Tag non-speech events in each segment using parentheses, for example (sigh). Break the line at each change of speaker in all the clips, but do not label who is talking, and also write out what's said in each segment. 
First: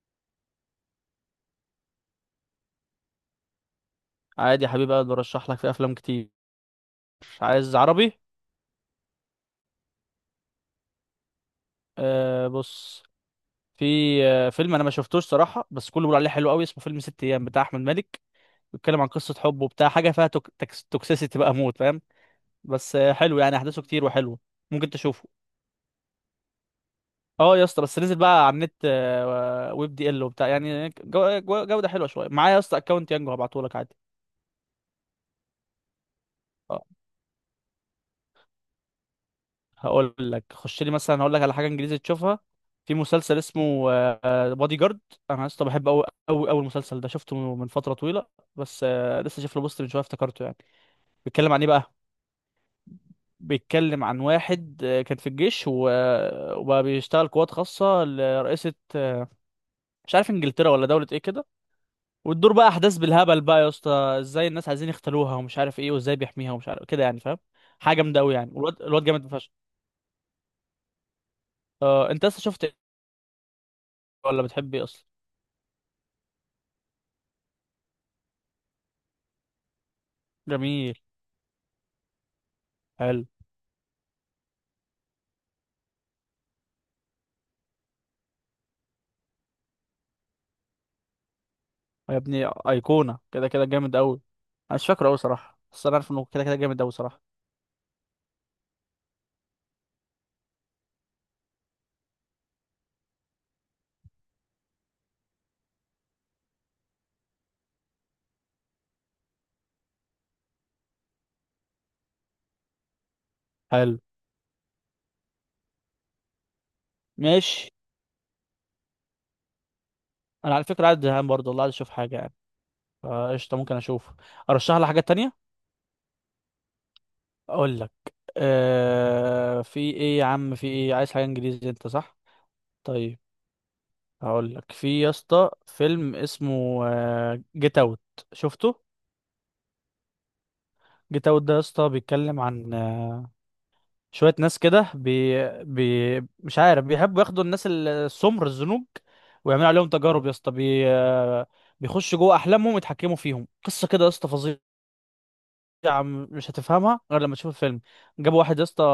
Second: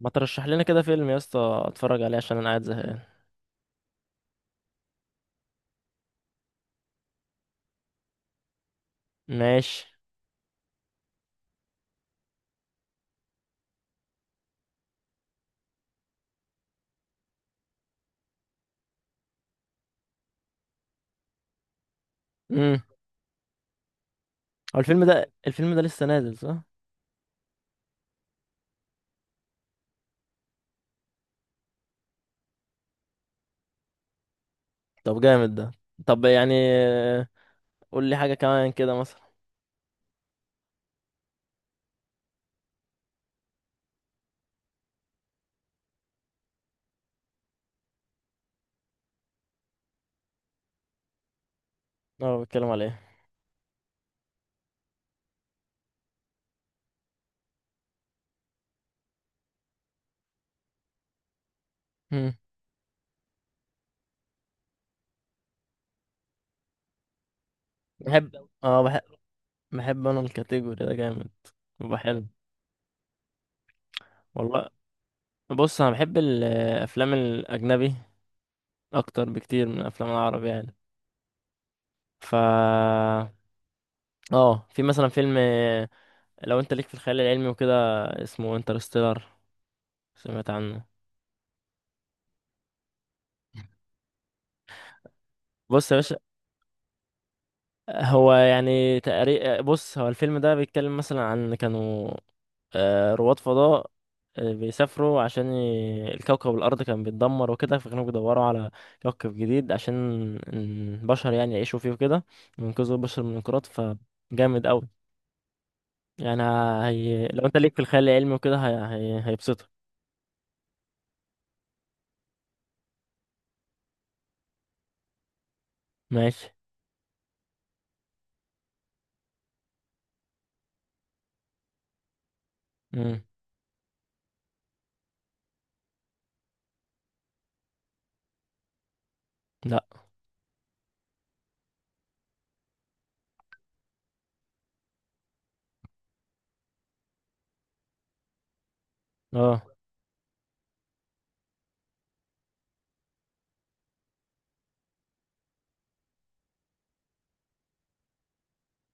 ما ترشح لنا كده فيلم يا اسطى اتفرج عليه عشان انا قاعد زهقان؟
عادي يا حبيبي اقدر برشح لك في افلام كتير. عايز عربي؟
ماشي.
بص. في آه فيلم انا ما شفتوش صراحه، بس كله بيقول عليه حلو قوي، اسمه فيلم ست ايام بتاع احمد مالك. بيتكلم عن قصه حب وبتاع، حاجه فيها توكسيسيتي بقى موت، فاهم؟
امم.
بس حلو يعني، احداثه كتير وحلو.
هو
ممكن
الفيلم
تشوفه.
ده الفيلم ده لسه نازل صح؟
اه يا اسطى، بس نزل بقى على النت، ويب دي ال وبتاع، يعني جوده حلوه شويه. معايا يا اسطى اكونت يانجو، هبعته لك عادي.
طب جامد ده. طب يعني قول لي حاجه كمان كده مثلا.
هقول لك خش لي مثلا، هقول لك على حاجه انجليزي تشوفها. في مسلسل اسمه بادي جارد. انا لسه بحب قوي المسلسل ده، شفته من فتره طويله. بس آه، لسه شايف له بوست من شويه افتكرته يعني. بيتكلم عن ايه بقى؟
اه، بتكلم على ايه؟
بيتكلم عن واحد كان في الجيش، وبقى بيشتغل قوات خاصه لرئيسه. مش عارف انجلترا ولا دوله ايه كده.
امم.
وتدور بقى احداث بالهبل بقى يا اسطى. ازاي الناس عايزين يختلوها ومش عارف ايه، وازاي بيحميها ومش عارف كده، يعني فاهم؟ حاجه جامده قوي
بحب
يعني، والواد
اه بحب
الواد جامد فشخ.
بحب انا الكاتيجوري ده جامد. بيبقى
آه، انت
حلو.
لسه شفت إيه؟ ولا
والله،
بتحب ايه اصلا؟
بص انا بحب الافلام الاجنبي اكتر بكتير من الافلام العربي يعني.
جميل،
ف
حلو.
اه، في مثلا فيلم لو انت ليك في الخيال العلمي وكده. اسمه انترستيلر. سمعت عنه؟
يا ابني ايقونه، كده كده جامد قوي. انا مش فاكره قوي صراحه، بس
بص
انا
يا
عارف
باشا،
انه كده كده جامد قوي صراحه.
هو يعني تقريبا. بص، هو الفيلم ده بيتكلم مثلا عن كانوا رواد فضاء بيسافروا عشان الكوكب الأرض كان بيتدمر وكده، فكانوا بيدوروا على كوكب جديد عشان البشر يعني يعيشوا فيه وكده، وينقذوا البشر من الانقراض
حلو.
فجامد أوي يعني. لو أنت
ماشي.
ليك في الخيال العلمي وكده هيبسطك.
انا على فكره قاعد زهقان برضه والله، عايز اشوف حاجه يعني. فقشطه ممكن اشوف. ارشح لك حاجه تانية.
ماشي.
اقول لك. آه، في ايه يا عم، في ايه؟ عايز حاجه انجليزي انت صح؟ طيب.
مم.
هقول لك في يا اسطى فيلم اسمه جيت اوت. شفته؟
لأ.
جيت اوت ده يا اسطى بيتكلم عن آه، شوية ناس كده مش عارف، بيحبوا ياخدوا الناس السمر الزنوج،
اه.
ويعملوا عليهم تجارب يا اسطى. بي... آه، بيخشوا جوه أحلامهم يتحكموا فيهم، قصة كده يا اسطى فظيعة. مش هتفهمها غير لما تشوف الفيلم. جابوا واحد يا اسطى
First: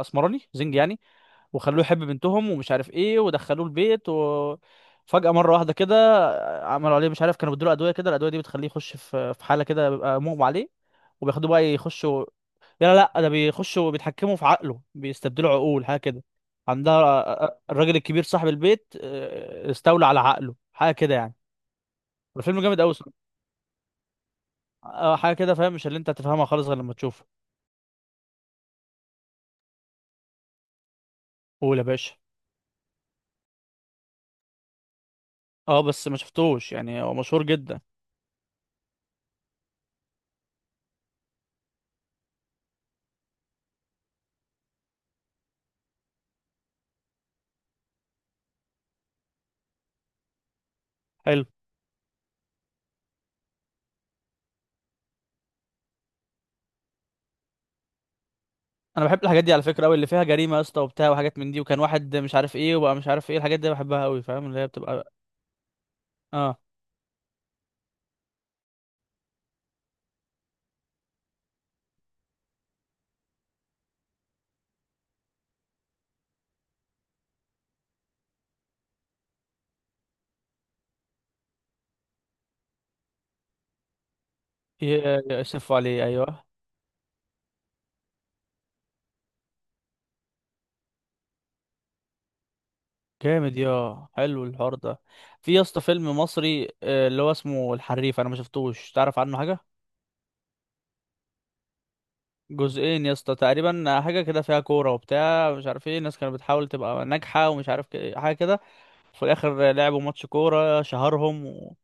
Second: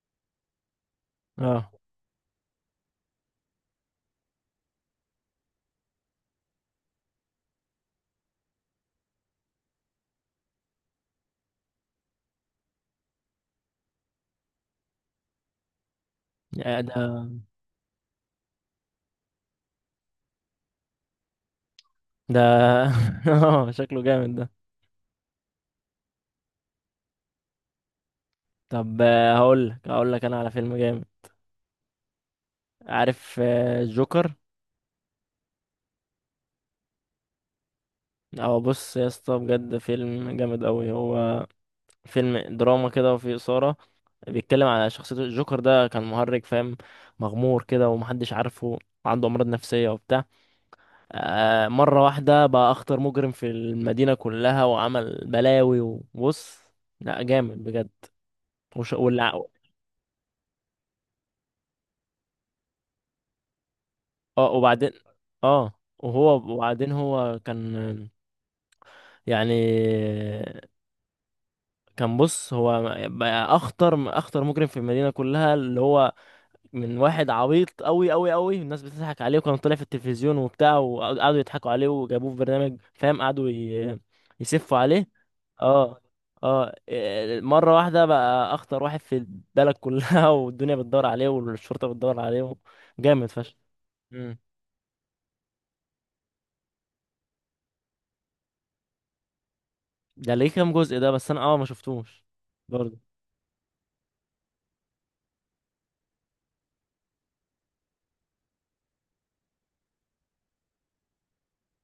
أسمراني زنج يعني،
اه.
وخلوه يحب بنتهم ومش عارف ايه، ودخلوه البيت و فجأة مرة واحدة كده آه، عملوا عليه مش عارف، كانوا بيدوا له أدوية كده، الأدوية دي بتخليه يخش في حالة كده بيبقى مغمى عليه، وبياخدوه بقى يخشوا. لا، ده بيخشوا بيتحكموا في عقله، بيستبدلوا عقول حاجه كده
يا
عندها.
ده.
الراجل الكبير صاحب البيت آه، استولى على عقله حاجه كده يعني.
ده.
الفيلم جامد قوي.
(laughs) اه، شكله جامد ده.
حاجه كده فاهم، مش اللي انت هتفهمها خالص غير لما تشوفه.
طب هقول لك أنا على فيلم جامد.
قول يا باشا.
عارف جوكر؟
اه، بس ما شفتوش يعني، هو مشهور جدا.
او، بص يا اسطى، بجد فيلم جامد قوي هو. فيلم دراما كده وفيه اثاره. بيتكلم على شخصيه الجوكر ده، كان مهرج فاهم، مغمور كده ومحدش عارفه. عنده امراض نفسيه وبتاع.
حلو.
مره واحده بقى اخطر مجرم في المدينه كلها وعمل بلاوي وبص. لا، جامد بجد. وش...
انا بحب
والع...
الحاجات دي على فكره قوي، اللي فيها جريمه يا اسطى وبتاع، وحاجات من دي، وكان واحد مش عارف ايه وبقى مش عارف ايه، الحاجات دي بحبها قوي فاهم،
اه،
اللي هي
وبعدين.
بتبقى.
اه
اه.
وبعدين هو كان يعني. كان بص هو بقى اخطر مجرم في المدينه كلها، اللي هو من واحد عبيط قوي قوي قوي، الناس بتضحك عليه وكان طالع في التلفزيون وبتاع، وقعدوا يضحكوا عليه وجابوه في برنامج فاهم، قعدوا يسفوا عليه.
يصفوا
اه.
عليه ايوه.
اه. مره واحده بقى اخطر واحد في البلد كلها (laughs) والدنيا بتدور عليه والشرطه بتدور عليه. جامد فشخ.
جامد يا
مم.
حلو الحوار ده. في يا اسطى فيلم مصري آه، اللي هو اسمه الحريف، انا ما شفتوش، تعرف عنه حاجه؟
ده ليه كام جزء ده؟ بس انا ما شفتوش.
جزئين
برضه.
يا اسطى تقريبا، حاجه كده فيها كوره وبتاع، مش عارف ايه، الناس كانت بتحاول تبقى ناجحه ومش عارف حاجه كده. في الاخر لعبوا ماتش كوره شهرهم و...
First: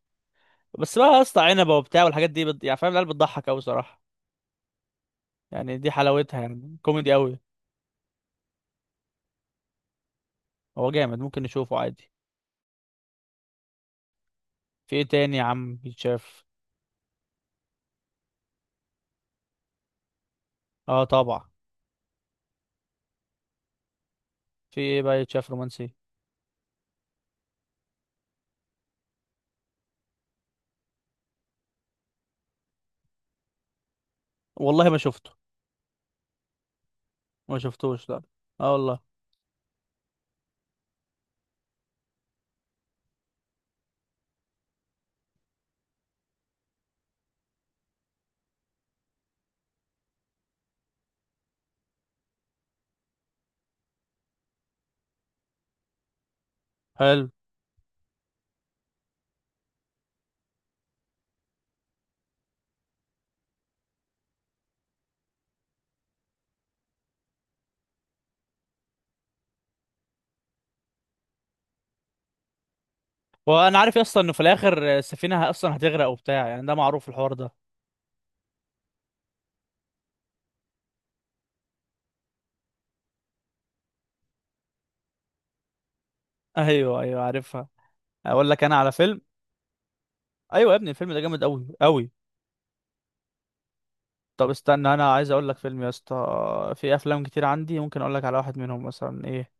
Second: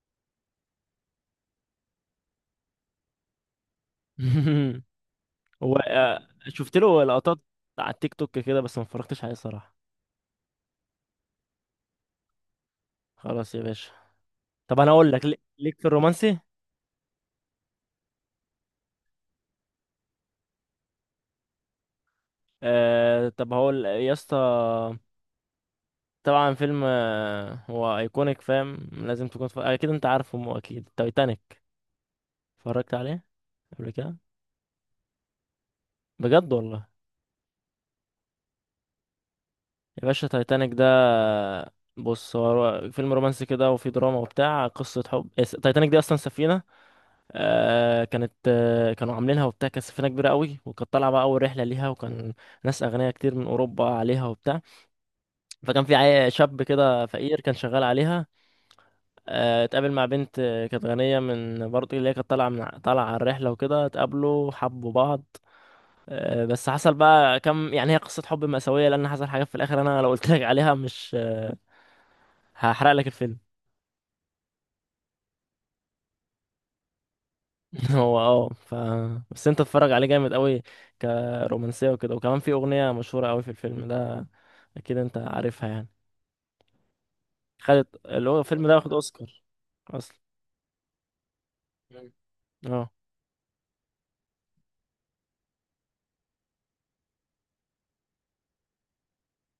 بس بقى يا اسطى عنبه وبتاع، والحاجات دي يعني فاهم، العيال بتضحك قوي صراحه.
(laughs) هو
يعني دي حلاوتها، يعني
شفت له
كوميدي قوي.
لقطات على التيك توك كده، بس ما اتفرجتش عليه صراحة.
هو جامد، ممكن نشوفه عادي.
خلاص يا باشا. طب انا
في ايه
اقول لك
تاني يا عم
ليك في الرومانسي.
يتشاف؟ اه طبعا.
طب هقول يا اسطى.
في ايه بقى يتشاف رومانسي؟
طبعا فيلم هو ايكونيك فاهم، لازم تكون اكيد انت عارفه، مو اكيد، تايتانيك. اتفرجت عليه قبل كده؟
والله ما شفته.
بجد والله.
ما شفتوش لا. اه والله.
يا باشا، تايتانيك ده بص، هو فيلم رومانسي كده وفي دراما وبتاع، قصة حب. تايتانيك دي اصلا سفينة. كانت كانوا عاملينها وبتاع، كانت سفينة كبيرة قوي، وكانت طالعة بقى أول رحلة ليها، وكان ناس أغنياء كتير من أوروبا عليها وبتاع. فكان في شاب كده
حلو.
فقير كان شغال عليها. اتقابل مع بنت كانت غنية من برضه، اللي هي كانت طالعة على الرحلة وكده، اتقابلوا حبوا بعض. بس حصل بقى كم يعني، هي قصة حب مأساوية لأن حصل حاجات في الآخر، أنا لو قلت لك عليها مش هحرق لك الفيلم.
وانا عارف اصلا انه في الاخر السفينه اصلا هتغرق وبتاع، يعني ده معروف الحوار ده.
(laughs) هو اه ف بس انت تتفرج عليه جامد قوي كرومانسيه وكده، وكمان في اغنيه مشهوره قوي في الفيلم ده، اكيد انت عارفها يعني.
ايوه ايوه عارفها.
خدت اللي هو
اقول لك
الفيلم ده
انا
واخد
على فيلم.
اوسكار اصلا.
ايوه يا ابني الفيلم ده جامد قوي
مم.
قوي
اه.
طب استنى، انا عايز اقول لك فيلم يا اسطى. في افلام كتير عندي، ممكن اقول لك على واحد منهم مثلا ايه.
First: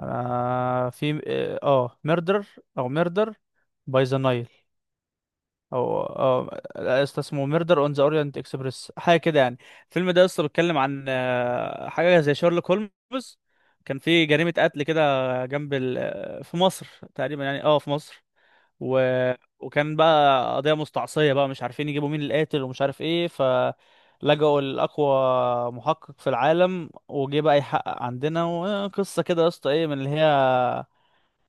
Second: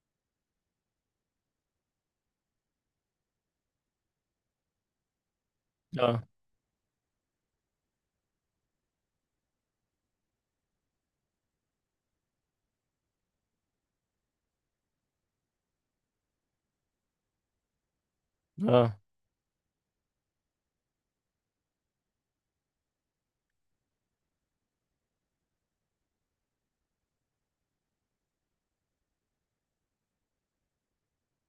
انا في ميردر، او ميردر باي ذا نايل، او
اه.
اسطى اسمه ميردر اون ذا اورينت اكسبريس حاجه كده يعني. الفيلم ده اصلا بيتكلم عن آه، حاجه زي شارلوك هولمز. كان في جريمه قتل كده جنب ال... آه، في مصر تقريبا يعني، اه في مصر.
اه.
و... وكان بقى قضيه مستعصيه بقى، مش عارفين يجيبوا مين القاتل ومش عارف ايه، فلجأوا لأقوى محقق في العالم، وجه بقى يحقق عندنا، وقصه كده يا اسطى ايه من اللي هي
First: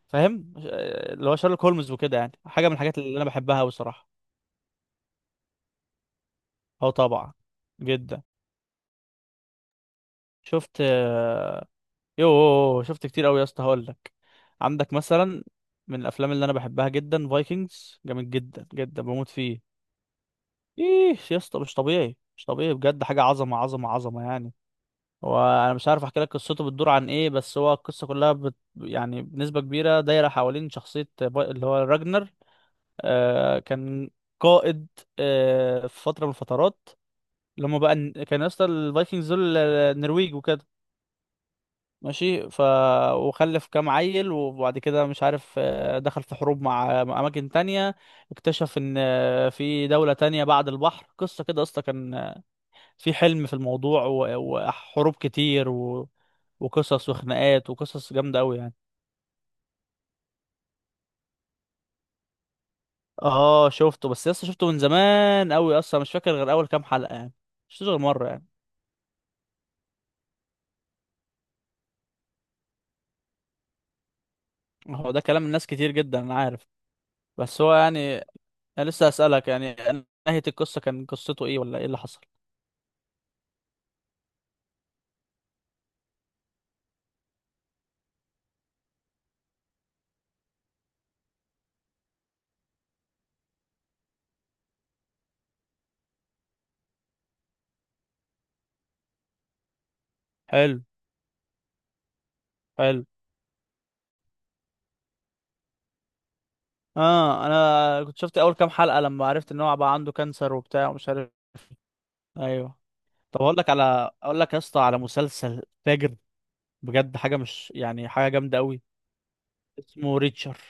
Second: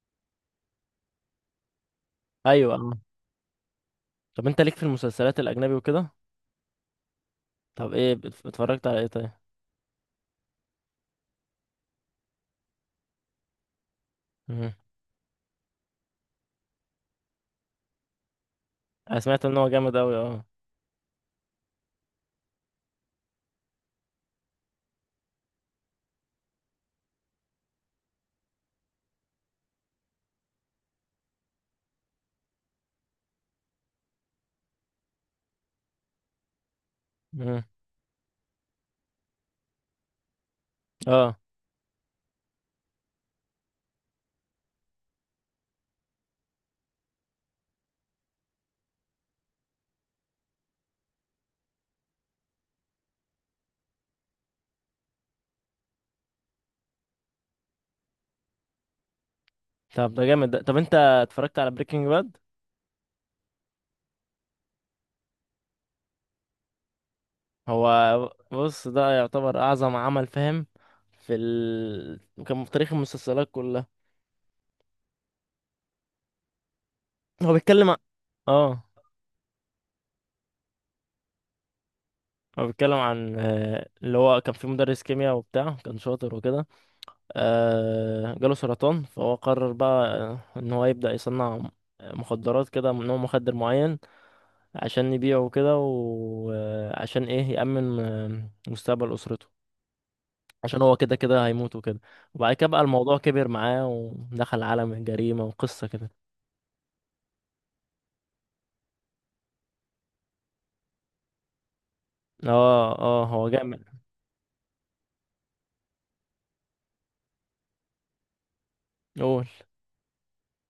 فاهم آه، اللي هو شارلوك هولمز وكده يعني. حاجه من
ايوه. اه،
الحاجات اللي انا بحبها بصراحه.
طب انت ليك في المسلسلات الاجنبي وكده؟
اه طبعا.
طب ايه
جدا.
اتفرجت على ايه طيب؟
شفت آه، يوه شفت كتير قوي يا اسطى، هقول لك.
مم.
عندك مثلا من الافلام اللي انا بحبها جدا فايكنجز، جامد جدا جدا
انا
بموت
سمعت ان هو
فيه.
جامد قوي، اه.
ايه يا اسطى، مش طبيعي مش طبيعي بجد، حاجه عظمه يعني. هو انا مش عارف احكي لك قصته بتدور عن ايه، بس هو القصه كلها يعني بنسبه كبيره دايره حوالين شخصيه اللي هو راجنر. آه كان قائد آه في فتره من الفترات.
مم.
لما بقى كان يا اسطى الفايكنجز دول النرويج وكده.
اه،
ماشي. ف وخلف كام عيل، وبعد كده مش عارف آه، دخل في حروب مع اماكن تانية. اكتشف ان آه، في دولة تانية بعد البحر، قصة كده اصلا كان آه، في حلم في الموضوع وحروب كتير و... وقصص وخناقات وقصص جامدة قوي يعني.
طب ده جامد ده. طب انت اتفرجت على بريكنج باد؟
اه شفته، بس لسه شفته من زمان قوي، اصلا مش فاكر غير اول كام حلقة يعني. مش شفتوش
هو
غير مرة يعني.
بص، ده يعتبر اعظم عمل فاهم في ال... كان في تاريخ المسلسلات كلها.
هو ده كلام الناس كتير جدا، انا عارف.
هو
بس هو
بيتكلم عن...
يعني.
اه
انا لسه اسألك يعني، نهاية القصة كان قصته ايه ولا ايه اللي حصل؟
هو بيتكلم عن اللي هو كان في مدرس كيمياء وبتاع، كان شاطر وكده. جاله سرطان فهو قرر بقى ان هو يبدأ يصنع مخدرات كده من نوع مخدر معين عشان يبيعه وكده، وعشان ايه يأمن مستقبل أسرته عشان
حلو.
هو كده كده هيموت وكده. وبعد كده بقى
حلو.
الموضوع كبر معاه ودخل عالم الجريمة وقصة كده.
اه انا كنت شفت اول كام حلقه لما عرفت ان هو بقى عنده كانسر وبتاع ومش عارف. ايوه.
اه. اه،
طب
هو جامد.
اقول لك يا اسطى على مسلسل فاجر، بجد حاجه مش يعني، حاجه جامده قوي.
قول.
اسمه ريتشر.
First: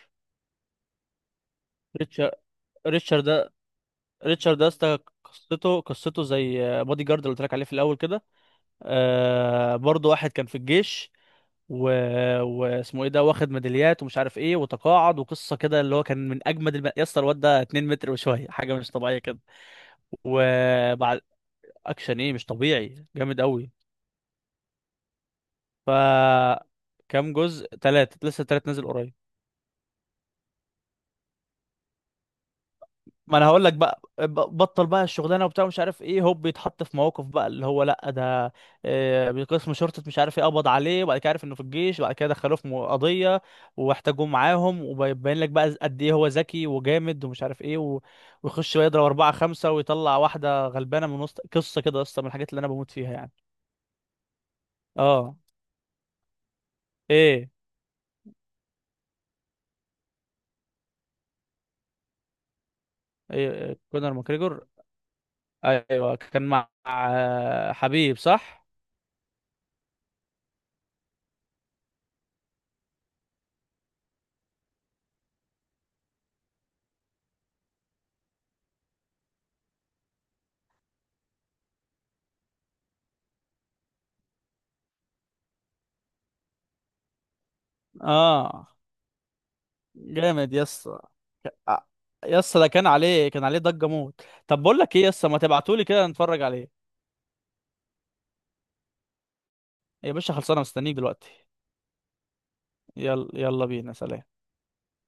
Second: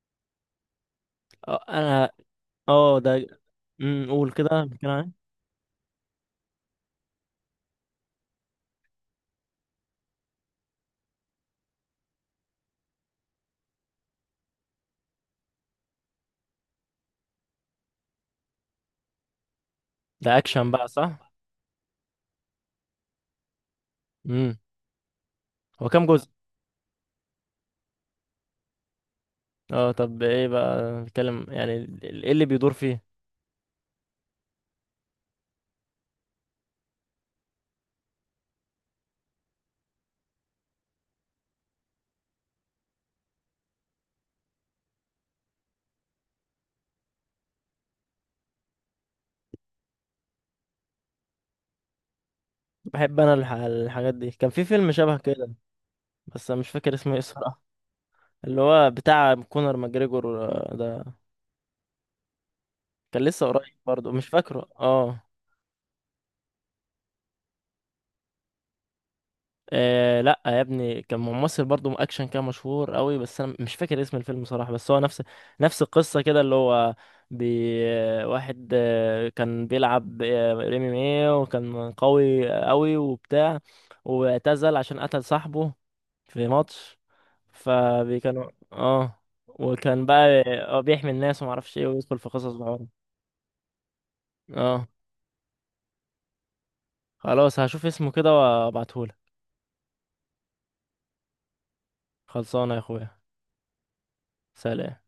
اه انا.
ريتشر.
اه
ريتشر
ده.
ده
قول
ريتشر
كده،
ده يا
بيتكلم
اسطى،
عن إيه؟
قصته. زي بودي جارد اللي قلت لك عليه في الاول كده. آه برضه واحد كان في الجيش و... واسمه ايه ده، واخد ميداليات ومش عارف ايه، وتقاعد، وقصه كده اللي هو كان من اجمد يا اسطى، الواد ده 2 متر وشويه، حاجه مش طبيعيه كده.
ده اكشن بقى
وبعد
صح؟
اكشن ايه، مش طبيعي جامد قوي.
امم. هو
ف
كام جزء؟
كام جزء؟ ثلاثة، لسه ثلاث نازل قريب.
اه، طب ايه بقى بيتكلم يعني ايه اللي بيدور فيه؟
ما انا هقول لك بقى، بطل بقى الشغلانه وبتاع مش عارف ايه، هوب بيتحط في مواقف بقى اللي هو لا ده آه، قسم شرطه مش عارف ايه قبض عليه، وبعد كده عارف انه في الجيش، وبعد كده دخلوه في قضيه، واحتاجوه معاهم، وبيبين لك بقى قد ايه هو ذكي وجامد ومش عارف ايه و... ويخش يضرب اربعه خمسه ويطلع واحده غلبانه من وسط، قصه كده اصلا من الحاجات اللي انا بموت فيها
بحب
يعني.
انا الحاجات دي. كان في فيلم شبه
اه.
كده بس انا مش فاكر اسمه ايه
ايه
الصراحه، اللي هو بتاع كونر ماجريجور ده، كان لسه
ايه
قريب
إيه،
برضه
كونر
مش
ماكريجور.
فاكره
ايوه كان مع آه، حبيب صح.
لا يا ابني، كان ممثل برضه اكشن، كان مشهور قوي، بس انا مش فاكر اسم الفيلم صراحة. بس هو نفس القصة كده، اللي هو بي واحد كان بيلعب ام ام ايه، وكان قوي قوي وبتاع، واعتزل عشان قتل صاحبه في ماتش. فكانوا
اه
وكان بقى
جامد يس.
بيحمي الناس ومعرفش ايه ويدخل في قصص
يس ده
بعض.
كان عليه كان عليه ضجة موت. طب بقول
اه،
لك ايه يس، ما تبعتولي كده نتفرج عليه.
خلاص هشوف اسمه كده وابعتهولك.
يا باشا خلصانه، مستنيك دلوقتي.
خلصانه يا اخويا.
يلا يلا بينا، سلام.
سلام.